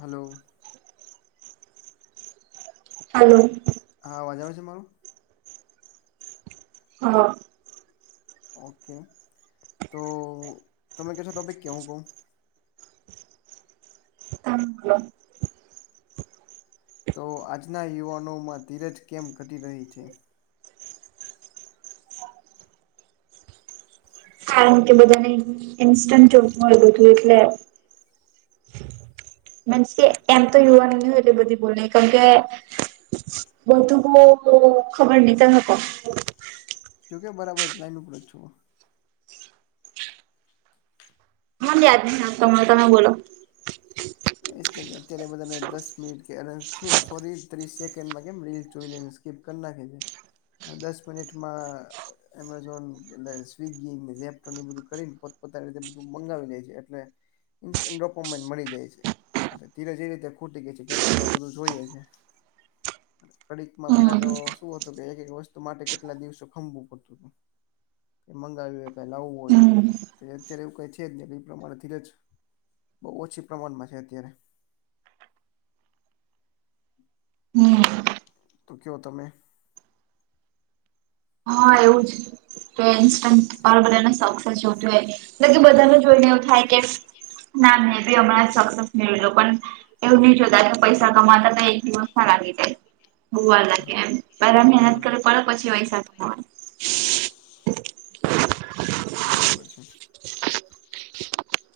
Hello hello હા અવાજ આવે છે મારો હા. ઓકે તો તમે કહેશો ટોપિક કે હું કહું. [unintelligible] તો આજના યુવાનોમાં ધીરજ કેમ ઘટી રહી છે. કારણ કે બધાને ઇન્સ્ટન્ટ જોબ મળ્યું હતું એટલે. મે એમ તો યુવા નહ હોય એટલી બધી બોલ કેમકે બધુકો ખબર ન તમે હપ જો કે બરાબર લાઈન ઉપર જ છુઓ હ આદ નાતા તમે બોલો એ અત્યારે બધાને દસ મિનિટ કે અને સોરી ત્રીસ સેકન્ડમાં કેીલ ચ સ્કીપ કરી નાખે છે દસ મિનિટમાં એમેઝોન એટલે સ્વિગી એપને એ બધું કરીને પોતપોતા રીતે બધું મંગાવી લે છે એટલે. [unintelligible] ફોર્મેટ મળી ગઈ છે. એટલે ધીરે ધીરે તે ખૂટી ગઈ છે ગડીકમાં બધું જોઈએ છે. કડીકમાં હમ પેલા તો શું હતું કે એક એક વસ્તુ માટે કેટલા દિવસો ખંભવું પડતું હતું. કે મંગાવ્યું હોય કઈ લાવવું હમ હોય તો એ અત્યારે એવું કઈ છે જ ને કઈ પ્રમાણે ધીરજ બહુ ઓછી પ્રમાણમાં છે અત્યારે. હમ તો કેવો તમે. હા એવું છે. તો ઇન્સ્ટ બધાને સક્સેસ જોતું હોય એલે કે બધાને જોઈને એવું થાય કે ના મેં બી હમણાં સક્સેસ મેળવો પણ એવું નહી જોતા કે પૈસા કમાતા તો એક દિવસ ના લાગી જાય. વાર લાગે એમ પેલા મહેનત હમ કરે પડ પછી પૈસા [unintelligible] બરાબર છે.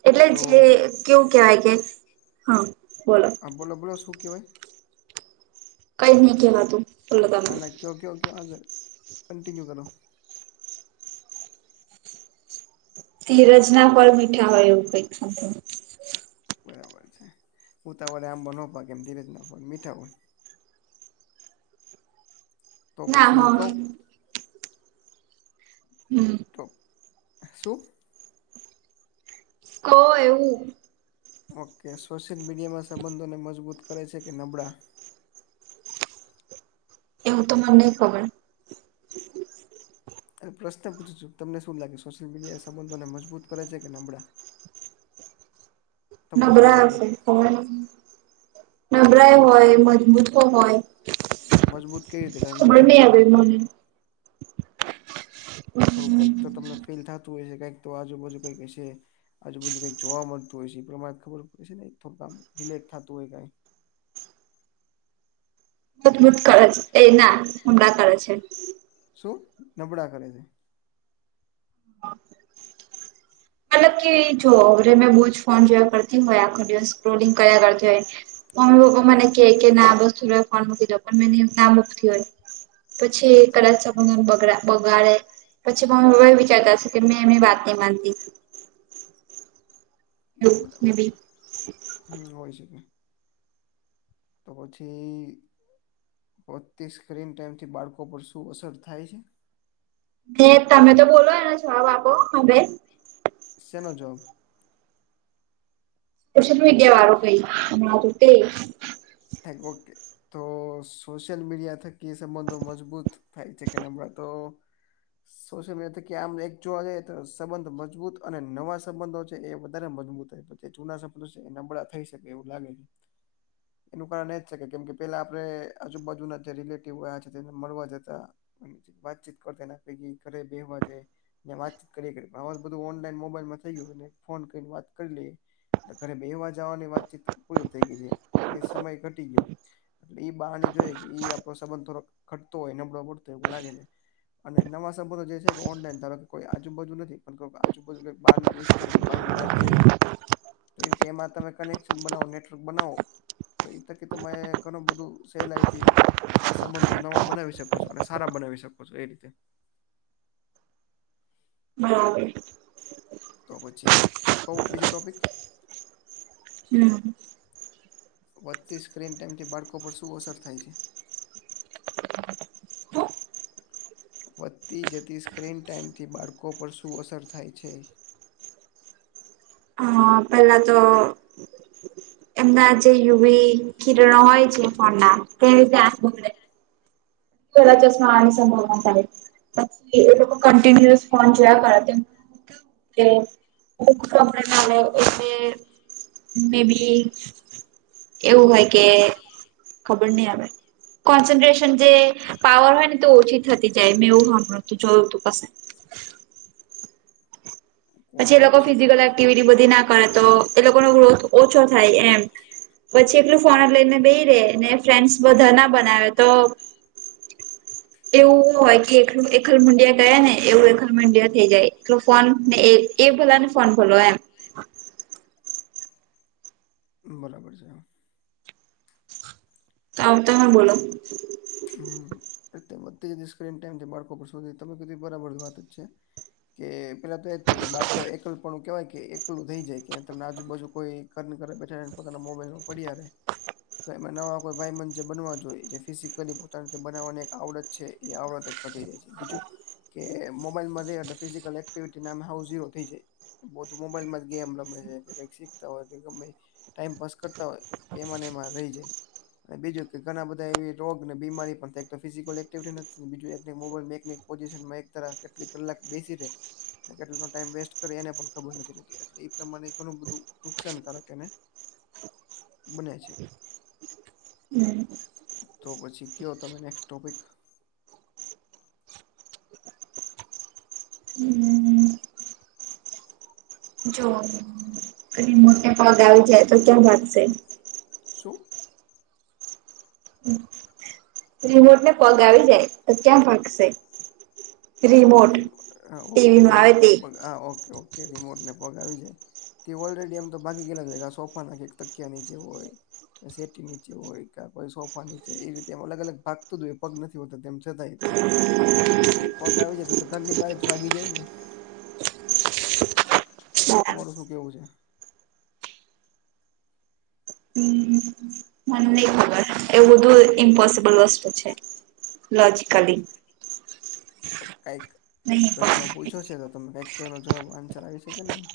એટલે તો જે કેવું કેહેવાય કે હા બોલો. હ બલો બોલો શું કહેવાય. કઈ જ ની કહેવાતું. ના ના ક્યો ક્યો ક્યો આગળ કંન્ટિન્યુ કરો. ધીરજ ના ફળ મીઠા હોય એવું કંઈક છે. બરાબર છે ઉુંતાવળે આબો ના પાકે ધીરેજ ના હોય મીઠા હોય. તો ના પછી [unintelligible] હા હમ્મ. તો હે શું. તો એવું ઓકે સોશિયલ મીડિયામાં સંબંધોને મજબૂત કરે છે કે નબળા. એવું તો મને ની ખબર. અને પ્રશ્ન પૂછું છું તમને શું લાગે સોશિયલ મીડિયા એ સંબંધોને મજબૂત કરે છે કે નબળા. તમને શું નબળા લાગે હશે ખબર નહીં. નબળઈ તમ હોય મજબૂતો હોય જ નહીં. તો મજબૂત કઈ રીતે કરે નબળા કઈ રીતે કરે. મને [unintelligible] થોડું કઈક તો તમને ફીલ થતું હોય છે કઈક તો આજુબાજુ કંઈક હસે. આજુબજુ કઈક જોવા મળતું હોય છે એ પ્રમાણે ખબર પડે છે ને થોડું આમ રિલેટ થતું હોય કઈ. મજબૂત કરે છે એ ના [unintelligible] કરે છે. શું નબળા કરે છે. કારણ કે જો રે મેં [unintelligible] ફોન જોયા કરતી હોય આખો દિવસ સ્ક્રોલિંગ કર્યા કરતી હોય મમ્મી પપ્પા મને કે કે ના બસ થો ફોન મૂકી દો પણ મે ના મૂકતી હોય. પછી કદાચ [unintelligible] બગડા બગાડે પછી મમ્મી પપ્પા એ વિ વિચારતા છે કે મે મે વાત ની માનતી. એવું મે બરાબર બી છે હમ્મ હોય શકે. તો પછી પોતે સ્ક્રીન ટાઈમથી બાળકો પર શું અસર થાય છે હે તમે તો બોલો એનો છવા બાપો હવે સનોો જોક પછ ત ગયા વારો કઈ હમણાં તોું તે [unintelligible] ઓકે. તો સોશિયલ મીડિયા થકી એ સંબંધો મજબૂત થાય છે કે ને હમણાં તો સોશિયલ મીડિયાકે આમ એક જોવા જઈએ તો સંબંધ મજબૂત અને નવા સંબંધો છે એ વધારે મજબૂત તે તો તે જૂના સપનું છે એ નબળા થઈ શકે એવું લાગે છે. એનું કારણ એજ છે કે કેમ કે પેલા આપડે આજુબાજુના જે રિલેટિવ આવયા છે તેને મળવા જતા. વાતચીત કરતાને પેકી ઘરે બેહવા જાય. વાતચીત કરી આ બધું ઓનલાઈન મોબાઈલમાં થઈ ગયું ફોન કરીને વાત કરી લઈએ ઘરે બે વાગેવાની વાતચીત પૂરી થઈ ગઈ છે એટલે એ સમય ઘટી ગયો એટલે એઈ બહારની જોઈ કે એ આપડો સંબંધ થોડો ખટતો હોય નબળો પડતો એવું લાગે છે અને નવા સંબંધો જે છે ઓનલાઈન ધારો કે કોઈ આજુબજુ નથી પણ આજુબજુ બહાર ન બાર ન રાજ્ય છે તો રીતે એમાં તમે કનેક્શન બનાવો નેટવર્ક બનાવો તો એ તકી ત ઘણ બધું સેલઈથી સંબંધો નવા બનાવી શકો છો અને સારા બનાવી શકો છો એ રીતે બરાબર તો પછી કઉ બીજો ટોપિક હમ વધતી સ્ક્રીન ટાઈમથી બાળકો પર શું અસર થાય છે વધતી જતી સ્ક્રીન ટાઈમથી બાળકો પર શું અસર થાય છે અ પેલા તો એમના જે યુવી ક્ષીરણ હોય છે ફડા કેમતે આે ઘરા ચસ્માણી સંભોવ આવે પછ એ લોકો કન્ટિન્યુઅસ ફ જોયા કર તે મુખ કપડ લને એ મે બી એવું હોય કે ખબર નહી આવે કોન્સન્ટ્રેશન જે પાવર હોય ને તો ઓછી થતી જાય મેં એવું તું જોયું તું પસંદ પછી એ લોકો કોન્સન્ટ્રેશન ફિઝિકલ ઘટી છે. એક્ટિવિટી બધી નાખ ે તો એ લોકો ન ગ્રોથ ઓછો થાય એમ પછી એકલું ફોનટ લઈને બે રેને ફ્રેન્ડ્સ બધા ના બનાવે તો એવું હો કે એક એકલ મુંડિયા ગયા ને એવું મડ થઈ જાય એ ફોન ને એ ભ ને ફોન ભલો એમ બરાબર છે હા તો આવતા બોલો હમ એ બધી જ સ્ક્રીન ટાઈમ બાળકો પર શધ તમે કીધું બરાબર વાત જ છે કે પેલા તો એ જ થાય કે બાળકો એકલપણું કેહેવાય કે એકલું થઈ જાય કે તમને આજુબાજુ કોઈ ઘર ઘરે બેઠાને પોતાના મોબાઈલમાં પડીે તો એમાં નવા કોઈ ભયમંચ બનવા જોઈએ જે ફિસિક પોતા બનાવવાની એક આવડત છે એ આવડત ઘટી જાય છે બીજું કે મોબાઈલમાંથી ફિઝિકલ એક્ટિવિટી નામે હાવ ઝીરો થઈ જાય બહ તો મોબાઈલમાં જ ગેમ રમે છે કે કઈક શીખતા હોય તો ગમે ટાઈમ પાસ કરતા હોય તો એમાં એમાં રહી જાય અને બીજું કે ઘણા બધા એવી રોગ બીમારી પણ થાય તો ફિઝિકલ એક્ટિવ નથી બીજું એક મોબાઈલ એક પોઝિશનમાં એક તર કેટલી કલાક બેસી રહે અને કેટલાનો ટાઈમ વેસ્ટ કરે એને પણ ખબર નથી રહેતી એટલે એ પ્રમાણે ઘણું બધું નુકસાનકારક એને બને છે હમ તો પછી કહો તમે નેક્સ્ટ ટોપિક હમ જો ક મોટે પદ આવી જાય તો ત્યાં ભાગશે શું રિમોટ ને પગ આવી જાય તો ક્યાં ફાગશે રિમોટ રી હા ઓકે ટીવી ન આવે રિમોટને તે પગ હા ઓકે ઓકે રિમોટને પગાવી છેાય તે ઓલરેડી આમ તો બાકી ગે જ સોપાના કે એક ટકકી ની જેે હોય સેટી નીચે હોય ક કોઈ સોફા નીચે એ રીતે એમ અલગ અલગ ભાગતું હોય એ પગ નથી હોતા તેમ છતાય [inaudible] અને પગ આવી જતો તો ઘરની બારી જ ભાગી જાય ને બરાબર તમારું શું કેવું છે હમ મને નઇ ખબર એવું બધું ઇમ્પોસિબલ વસ્તુ છે લોજકલી કઈક નહી પ્રશ્ન પણ પૂછો છે તો તમે કઈક તોનો જવાબ આન્સર આવી શકે નેમ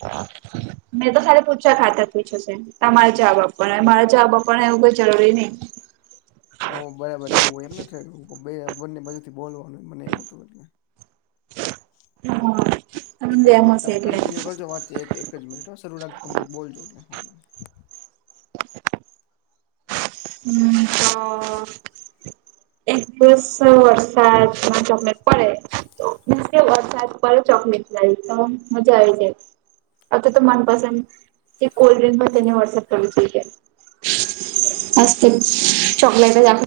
મેં તો સ પૂછવા ખાતર પૂછ્યું છે તમારે જવાબ આપવાનો મારે જવાબ આપવાનો એવું કઈ જરૂરી નહી ઓ બરાબર એવું એમ નથી બને બાજુ થી બોલવાનું મને એમ હતું હોટ હા એક જ સમજ્યા એમ મિનીત હશે તમે એટલે કન્ટિન્યુ કરજો વાત એક એક શરૂ રાખજો તમે કંઇક બોલજો હમ તો એક દિવસ વરસાદ તમને પડે વરસાદ પ ચોકલેટ લ તો મજા આવે જાય અ તો તો મનપસંદ તે કોલ્ડ ડ્રિંક પણ તેની વટ્સઅપ કર છે ચકલેટ જ આપ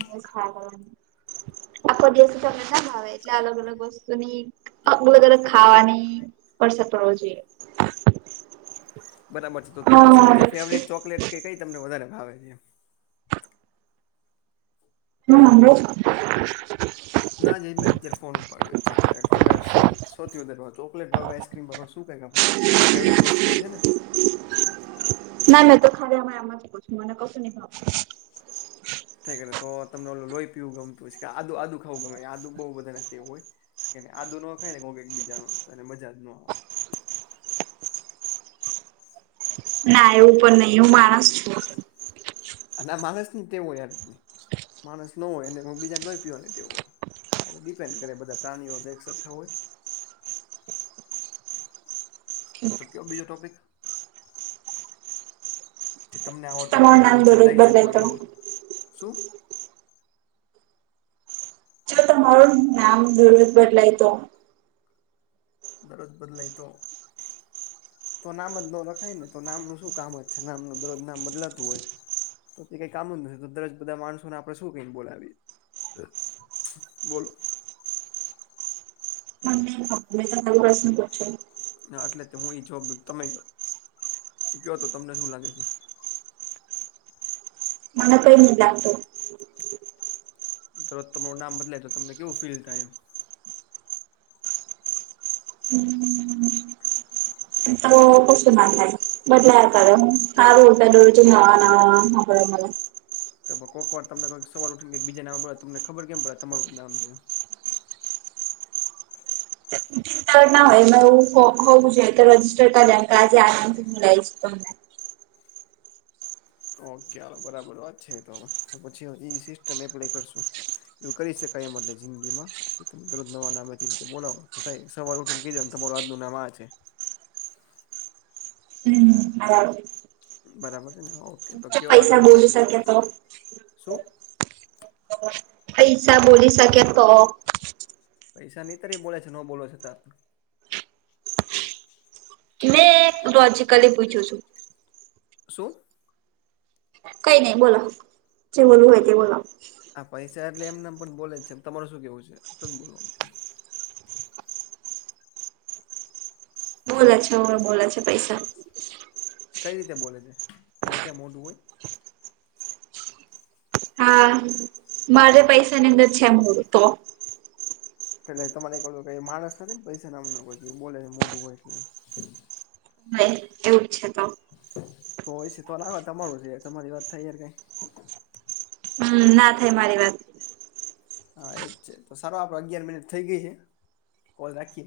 આખો દિવસ એક ના ભાવે એટલે અલગ અલગ વસ્તુ ની બધ ત ખાવાની પડસર પડવો જોઈએ બરાબર છે તો તમને સૌથી ના ફેવરટ ચોકલેટ કે કઈ તમને વધારે ભાવે છે હો ના જ મેં અત્યારે ફોન ઉપાડ્યો છે એટલે તમને શું સૌથી વધારે ચોકલેટ ભ આઈસ્ક્રીમ ભ શું કઈ ક કઈ ફેવરિટ વસ્તુ હોય છેને ના મેં તો ખાલી આ એમમાં જ કું છું મને કશ ન ભાવ ઠેક તો તમને લોઈ પીવવું ગમતું હસે કા આદુ ખાઉં ગમે આદુ બઉ બધા ને ટેવ હોય આદુ ના આવે ને એને બીજા નો તો એને મજા નો આવે. ના એવું પણ નહી હું માણસ છું અને માણસ ની જ ટેવ હોય યારત માણસ ન હોય બીજાને લોય પીવા ને ટેવ હોય આ ડિપેન્ડ કરે બધા પ્રાણીઓ જ એક સરખા હોય તો કયો બીજો ટોપિક જે તમને આવડતા હો તમારું તમે નામ આન્સર દરરોજ દઈ બદલાય શકો તો એવો શું જો તમારું નામ દરજ બદલાય તો દરરોજ બદલાઈ તો તો નામ જ ન રખાય ને તો નામનું શું કામ જ છે નામનું દરરોજ નામ બદલાતું હોય તો કઈ કામ નથી તો દર બધા માણસોને આપણે શું કઈ બોલાવીએ? બોલો હ તમે તો પ્રશન પો હ એટલે હું ઈ જવા તમે કયો તો તમને શું લાગે છે મને કઈ નહી લાગતું ત તમારું નામ બદલાય તો તમને કેવું ફીલ થાય એમ? હમ હ તો કશું માંધ બદલે હતા ક રોરટ ડોર ચ નવા નાવા આપડે તો. તો કોક વાર તમનેઈ સવાલ ઉઠ ને કે બીજા ના પડે તમને ખબર કેમ પડે તમારું નામ છે. ના હોય હોવું જોઈએ તો રજિસ્ટર કરેમ કે આજે આનંદથી હું લઈશ તમને ઓકે ચાલો બરાબર વાત છે તો હવે તો પછી હજી એ સિસ્ટમ એપ્લાય કરશું. એવું કરી શકાય એમ એટલે જિંદગી માં કે તમે દરરોજ નવા નામે એ રીતે બોલાવ તો થાય સવાર ઉઠીને કઈ જ તમાર આજનું નામ આ છે હમ હા બરાબર છે ને ઓકે તો કયો પૈસા આગળનો બોલી ટોપિક શકે તો શું? પૈસા બોલી સકે તો? પૈસાની તર બોલે છે નો બોલો છ ત આપ. લોજીકલી પૂછું છું શું. કઈ નહી બોલા જે બોલવું આ હોય તે પૈ બોલા. આ પૈસા એટલે એમને પણ બોલે જ છેમ તમાર શું કેવું છે બોલો. બોલા છે હોવે બોલા છે પૈસા. કઈ રીતે બોલે છે એને ક્યાં મોટું હોય? હા મારે પૈસાની અંદર છેમું તો એટલે તમારે કઈ માણસ નથી ને પૈસા નામ નઈ બોલે મોટું હોય એટલે. એવું જ છે તો. તોય છે થોડા વા તમારું છે તમારી વાત થઈયને કઈ. હમ ના થાય મારી વાત. હા એજ છે તો સારો આપડે અગિયાર મિનિટ થઈ ગઈ છે કોલ રાખીએ.